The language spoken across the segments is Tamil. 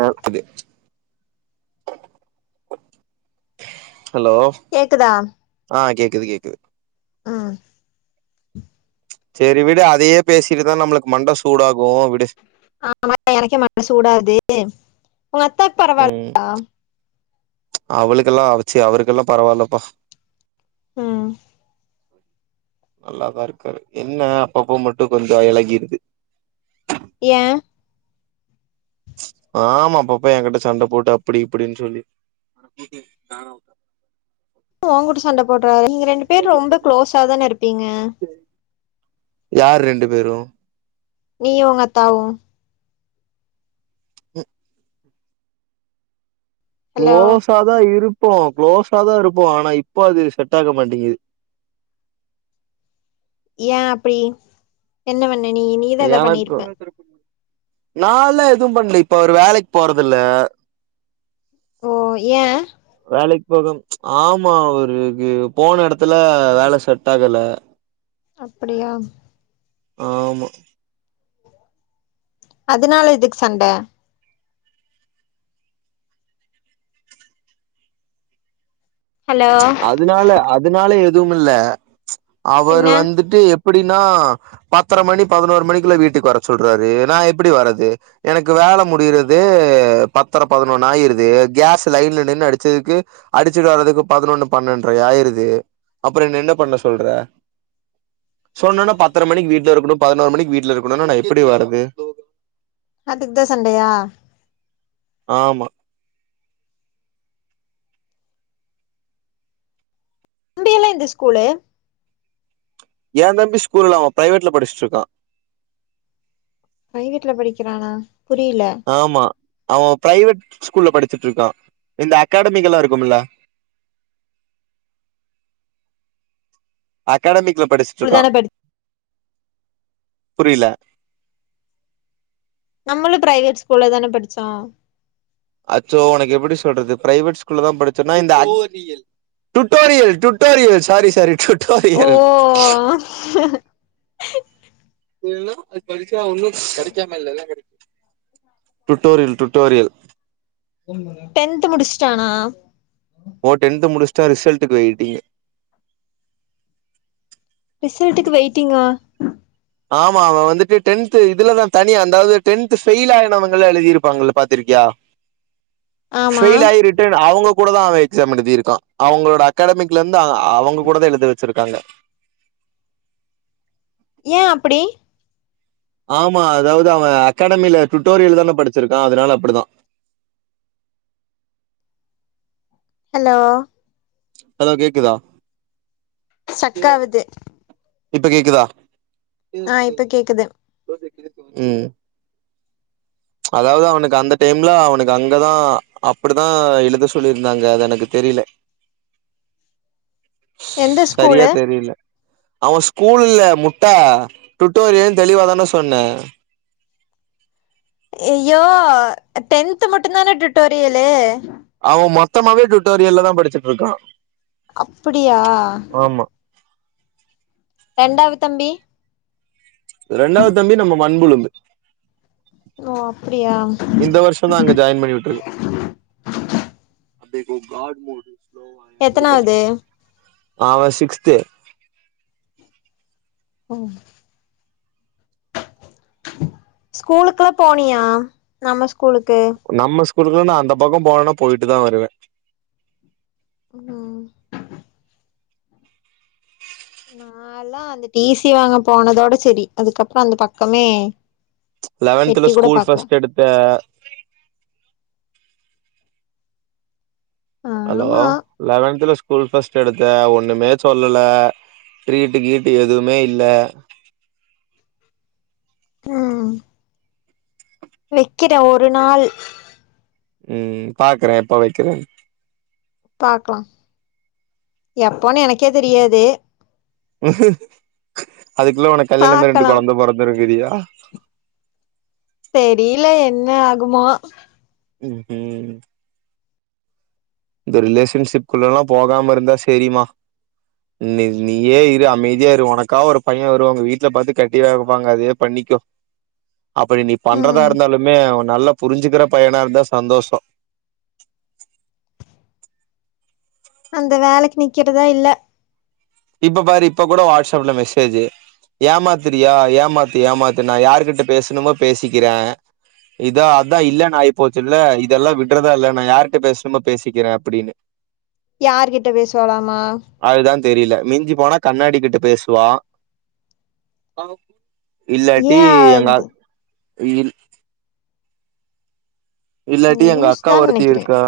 ஆ அது ஹலோ கேக்குதா ஆ கேக்குது கேக்குது ம் சேரி விடு அதையே பேசிட்ரிந்தா நம்ளுக்கு மண்ட சூடாகு விடு ஆ [inaudible] எனக்கே மண்ட சுடாகுது உங்க அத்தாக் பரவா ம் [inaudible] யா அவளுக்கெல்லா அவச்சு அவருக்கெல்லா பரவால்லப்பா ம் நல்லாதா இருக்காரு என்ன அப்பப்ப மட்டும் கொஞ்சோ இழகிடுது ஏ ஆமா அப்பப்ப என் கிட்ட சண்டை போட்டு அப்டி இப்டின்னு சொல்லி ஒங் கூட சண்டை போடுறாரு நீங்க ரெண்டு பேரு ரொம்ப க்ளோஸா தான இருப்பீங்க யார் ரெண்டு பேரும் நீயு உங்க அத்தாவும் ஹ் ஹலோ குளோஸா தா இருப்போ குளோஸ தா இருப்போ ஆனா இப்போ அது செட் ஆக மாட்டேங்குது ஏ அப்டி என்ன பண்ண நீ நீதா எதா பண்ணிருப்ப நாலா எதுவு பண்ல இப்ப அவரு வேலைக்கு போறதில்ல ஓ ஏ வேலைக்கு போக ஆமா அவருக்கு போன இடத்துல வேலை செட் ஆகல அப்டியா ஆமா அதுனால எதுக்கு சண்ட ஹலோ அதனால அதனால எதும் இல்ல அவர் பின்ன வந்துட்டு எப்படின்னா பத்தரை மணி பதினோரு மணிக்குள்ள வீட்டுக்கு வர சொல்றாரு நா எப்டி வரது எனக்கு வேல முடியறததே பத்தரை பதினொன்னு ஆயிருது கேஸ் லைன்ல நின்னு அடிச்சதுக்கு அடிச்சுட்டு வர்றதுக்கு பதினொன்னு பன்னெண்ட்ரை ஆயிருது அப்றம் என்னென்ன பண்ண சொல்ற சொன்னன்னே பத்தரை மணிக்கு வீட்ல இருக்கணு பதினோரு மணிக்கு வீட்ல இருக்கணும்னா நா எப்டி வரது அதுக்கு தா சண்டையா ஆமா முந்தி இல்ல இந்த ஸ்கூலு ஏ தம்பி ஸ்கூல் இல்ல அவன் பிரைவேட்ல படிச்சிட்டு இருக்கான் பிரைவேட்ல படிக்கிறானா புரியல ஆமா அவன் பிரைவேட் ஸ்கூல்ல படிச்சிட்டு இருக்கான் இந்த அகாடமிக்கிள இருக்குமில [inaudible] அகாடமிக்ல படிச்சிட்டு ஸ்கூல் இருக்கான் தான படி புரில நம்மளு பிரைவேட் ஸ்கூல்ல தான படிச்சோ அச்சோ உனக்கு எப்டி சொல்றது பிரைவேட் ஸ்கூல்ல தா படிச்சோம்னா இந்த at [unintelligible] tutorial tutorial sorry sorry tutorial ஓ இல்லனா அது படிச்சா ஒன்னு கிடைக்காமயில்ல எல்லா கிடைக்கு டுட்டோரியல் டுட்டோரியல் ஃபோன் பண்ணு டென்த் முடிச்சிட்டானா ஓ டென்த் முடிச்சுட்டா ரிசல்ட்டுக்கு வெயிட்டிங்கு ரிசல்ட்டுக்கு வெயிட்டிங்கா ஆமா அவன் வந்துட்டு டென்த்து இதுலதான் தனியா அதாவது டென்த் ஃபெயில் ஆனவங்க எல்லா எழுதிருப்பாங்கல்ல பாத்திருக்கியா ஆமா ஃபெயில் ஆய் இருட் அவங்க கூட தான் அவன் எக்சாம் எழுதியிருக்கா அவங்களோட அகாடமிக்ல இருந்து அவங்க கூட தா எழுத வச்சிருக்காங்க ஏ அப்படி ஆமா அதாவது அவன் அகாடமியில டூட்டோரியல் தான படிச்சிருக்கான் அதனால அப்டிதா ஹலோ ஹலோ கேக்குதா இத ஸ்டக்காவுது இப்ப கேக்குதா ஆ இப்ப கேக்குது ம் அதாவது அவனுக்கு அந்த டைம்ல அவனுக்கு அங்கதா அப்படிதா எழுத சொல்லியிருந்தாங்க அது எனக்கு தெரியல [inaudible] எந்த சரியா ஸ்கூலு தெரியில அவன் ஸ்கூல்ல முட்ட டுட்டோரியல்ன்னு தெளிவாதான சொன்னே ஐயோ டென்த் மட்டும் தான டூட்டோரியலு அவன் மொத்தமாவே டூட்டோரியல்ல தா படிச்சிட்டு இருக்கா அப்புடியா ஆமா ரெண்டாவது தம்பி ரெண்டாவது தம்பி நம்ம மண்புலும்பு ஓ அப்டியா இப்ப தா அங்க ஜாயின் பண்ணி விட்டு இருக்கு இப்ப கட்மோடு எத்தனாவது அவே சிக்ஸ்த்து ம் ஸ்கூலுக்குல்லா போனியா நம்ம ஸ்கூலுக்கு நம்ம ஸ்கூக்குள்ள நா அந்த பக்கோ போனா போயிட்டு தா வருவே ம் நாளா அந்த டி சி வாங்க போனதோட சேரி அதுக்கப்றோ அந்த பக்கமே எட்டி லெவென்த்ல கூட ஸ்கூல் பாக்கல ஃபர்ஸ்ட் எடுத்த ஹலோ ஆமா லெவன்த்துல ஸ்கூல் பர்ஸ்ட் எடுத்த ஒண்ணுமே சொல்லல ட்ரீட்டு கீட்டு எதுவுமே இல்ல ம் வைக்கிறே ஒரு நாள் ம் பாக்குறே எப்ப வைக்கிறேன்னு பாக்லா எப்போன்னு எனக்கே தெரியாது அதுக்குள்ள உனக்கு கல்யாண மாகி ரெண்டு பாக்கலா கொழந்த பொறந்துறு ங்ரியா தெரியில என்ன ஆகுமோ ம் ம் இந்த ரிலேஷன்ஷிப்குள்ளலா போகாம இருந்தா செரிமா நீ நீயே இரு அமைதியா இரு உனக்கா ஒரு பையன் வருவா உங்க வீட்ல பாத்து கட்டிவேப்பாங்க அதயே பண்ணிக்கோ [inaudible] அப்டி நீ பண்றதா ம் இருந்தாலுமே அவே நல்லா புரிஞ்சுக்கிற பையனா இருந்தா சந்தோஷோ அந்த வேலைக்கு நிக்கிறதா இல்ல இப்ப பாரு இப்ப கூட வாட்ஸ்அப்ல மெசேஜு ஏமாத்திரியா ஏமாத்து ஏமாத்து நா யார்கிட்ட பேசணுமோ பேசிக்கிறே இதா அதா இல்லன்னு ஆயி போச்சுல்ல இதெல்லா விட்றதா இல்ல நா யார்கிட்ட பேசுன்மோ பேசிக்கிறே அப்டின்னு யார் கிட்ட பேசுவாலாமா அதுதா தெரில மிஞ்சி போனா கண்ணாடி கிட்ட பேசுவா இல்லாட்டி ஏ எங்க அது இல் இல்லாட்டி எங்க லூஸ் அக்கா தா ஒருத்தி நெனைக்கிறே இருக்கா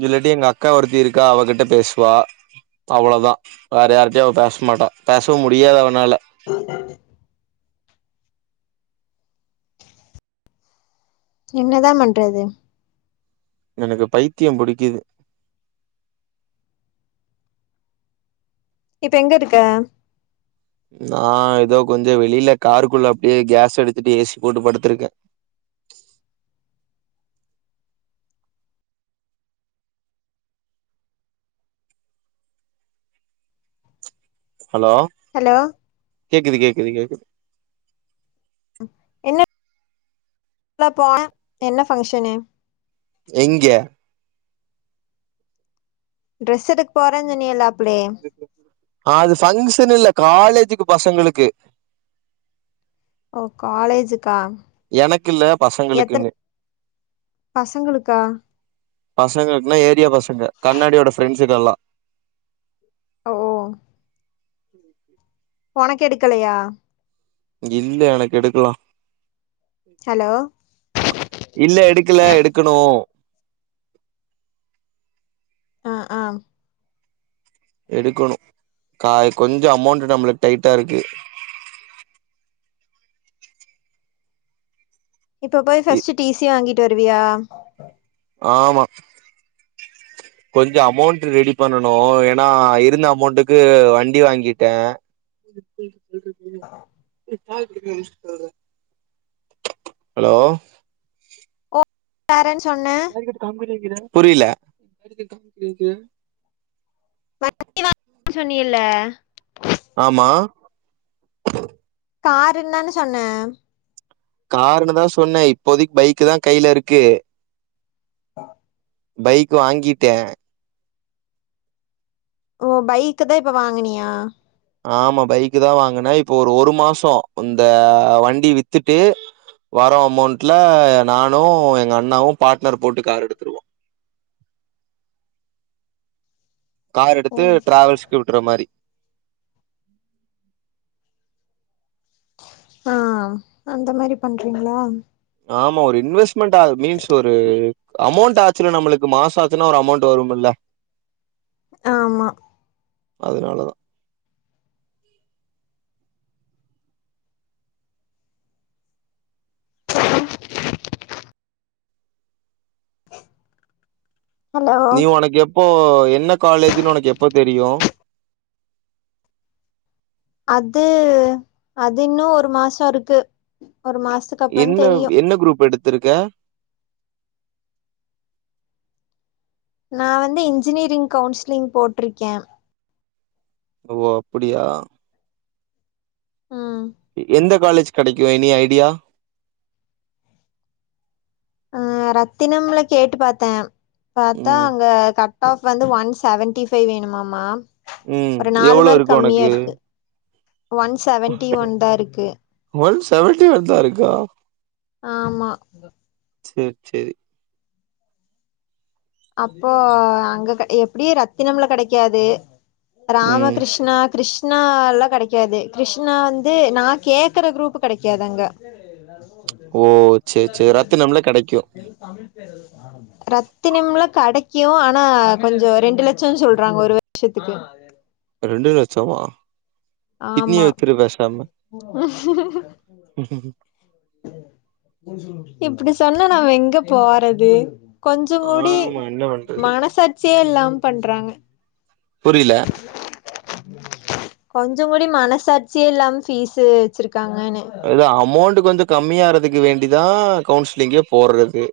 இதுல்லாட்டி எங்க அக்கா ஒருத்தி இருக்கா அவகிட்ட பேசுவா அவ்வளோதா வேற யார்ட்டையும் அவ பேசமாட்டான் பேசவும் முடியாத் அவனால [inaudible] என்னதா பண்றது எனக்கு பைத்தியம் புடிக்கிது இப்ப எங்க இருக்க நா ஏதோ கொஞ்ச வெளில காருக்குள்ள அப்டியே கேஸ் எடுத்துட்டு ஏசி போட்டு படுத்திருக்கே ஹலோ ஹலோ கேக்குது கேக்குது கேக்குது என்ன போ என்ன ஃபங்க்ஷனு எங்கே ட்ரெஸ் எடுக்கு போறேன்னு சொனியல்ல அப்ளே அ அது பங்க்ஷன் இல்ல காலேஜுக்கு பசங்களுக்கு ஓ காலேஜுக்கா எனக்கு இல்ல எத்தன பசங்களுக்குன்னு பசங்களுக்கா பசங்களுக்குன்னா ஏரியா பசங்க கண்ணாடியோட ஃப்ரெண்ட்ஸுக்கெல்லா ஓ [unintelligible] உனக்கெடுக்கலையா இல்ல எனக்கெடுக்லா ஹலோ இல்ல எடுக்கல எடுக்கணு ஆ ஆ எடுக்கணு கா கொஞ்ச அமௌண்ட் நம்ளுக்கு டைட்டா இருக்கு இப்ப போய் இ ஃபர்ஸ்ட் டி சி வாங்கிட்டு வருவியா ஆமா [inaudible] கொஞ்ச அமௌண்ட் ரெடி பண்ணனு ஏன்னா இருந்த அமௌண்ட்டுக்கு வண்டி வாங்கிட்டே [unintelligible] ஹலோ பேரன் சொன்னே புரில வண்டி வாங் [unintelligible] சொன்னியல்ல ஆமா காருன்னு தான சொன்ன கார்ன்னுதா சொன்னே இப்போதைக்கு பைக்கு தா கையில இருக்கு ஆஹ் பைக் வாங்கிட்டே ஓ பைக்கு தா இப்ப வாங்கினியா ஆமா பைக்கு தா வாங்குனே இப்போ ஒரு ஒரு மாசோ இந்த வண்டி வித்துட்டு வர அமௌண்ட்டுல நானு எங்க அண்ணாவு பார்ட்னர் போட்டு கார் எடுத்துடுவோ கார் ஓ எடுத்து டிரராவல்ஸ் க்கு விட்டுற மாரி ஆ அந்த மாதிரி பண்றீங்களா ஆமா ஒரு இன்வெஸ்ட்மெண்ட் மீன்ஸ் ஒரு அமௌண்ட் ஆச்சில நம்மளுக்கு மாச ஆச்சுன்னா ஒரு அமௌண்ட் வரும்ல ஆமா அதனால தா ஆ ஹலோ நீ உனக் எப்போ என்ன காலேஜ்ன்னு உனக்கு எப்போ தெரியு அது அது இன்னு ஒரு மாசோ இருக்கு ஒரு மாசத்துக்கு அப்புறோ என்ன தெரியு என்ன குரூப் எடுத்திருக்க நா வந்து இன்ஜினியரிங் கவுன்சிலிங் போட்ருக்கே ஓ அப்டியா ம் எந்த காலேஜ் கெடைக்கு எனி ஐடியா ஆ ரத்தினம்ல கேட்டு பாத்தே பாத்தா ம் அங்க கட் அஃப் வந்து ஒன் செவன்டி பைஃவ் வேணுமாமா ம் ஒரு நாலு எவ்ளோ மார்க் இருக்கு கம்மியா உனக்கு இருக்கு ஒன் செவன்டி ஒன் தா இருக்கு ஒன் செவன்டி ஒன் தா இருக்கா ஆமா சேர் சேரி அப்போ அங்க கெட எப்டியு ரத்தினம்ல கெடைக்காது ராம ம் கிருஷ்ணா கிருஷ் ணால்லா கெடைக்காது கிருஷ்ணா வந்து நா கேக்ற குரூப் கெடைக்காது அங்க ஓ சேர் சேரி ரத்தினம்ல கெடைக்கு ரத்தினிம்ல கெடைக்கு ஆனா கொஞ்சோ ரெண்டு லட்சனு சொல்றாங்க ஒரு வர்ஷத்துக்கு ரெண்டு லட்சமா கிட்னிய ஆமா வித்துரு பேசாம இப்டி சொன்னா நாம எங்க போறது கொஞ்ச கூடி ஆமா என்ன பண்றது மனசாட்சியே இல்லாம பண்றாங்க புரியல கொஞ்ச கூடி மனசாட்சியே இல்லாம ஃபீஸ்சு வச்சிருக்காங்கன்னே அது அமௌண்ட் கொஞ்சோ கம்மியாறதுக்கு வேண்டிதா கவுன்சிலிங்கே போடுறது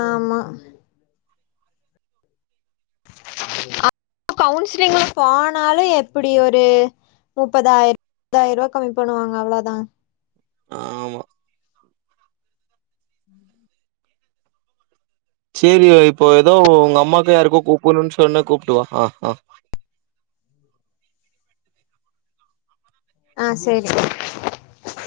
ஆமா அப்ப கவுன்சிலிங்ல போனாலு எப்டி ஒரு முப்பதாயி முப்பதாயிரம் ரூபா கம்மி பண்ணுவாங்க அவ்ளோதா ஆமா சேரி இப்போ ஏதோ உங்க அம்மாவுக்கு யாருக்கோ கூப்ணும்ன்னு சொன்ன கூப்ட்டுவா ஆ ஆ ஆ செரி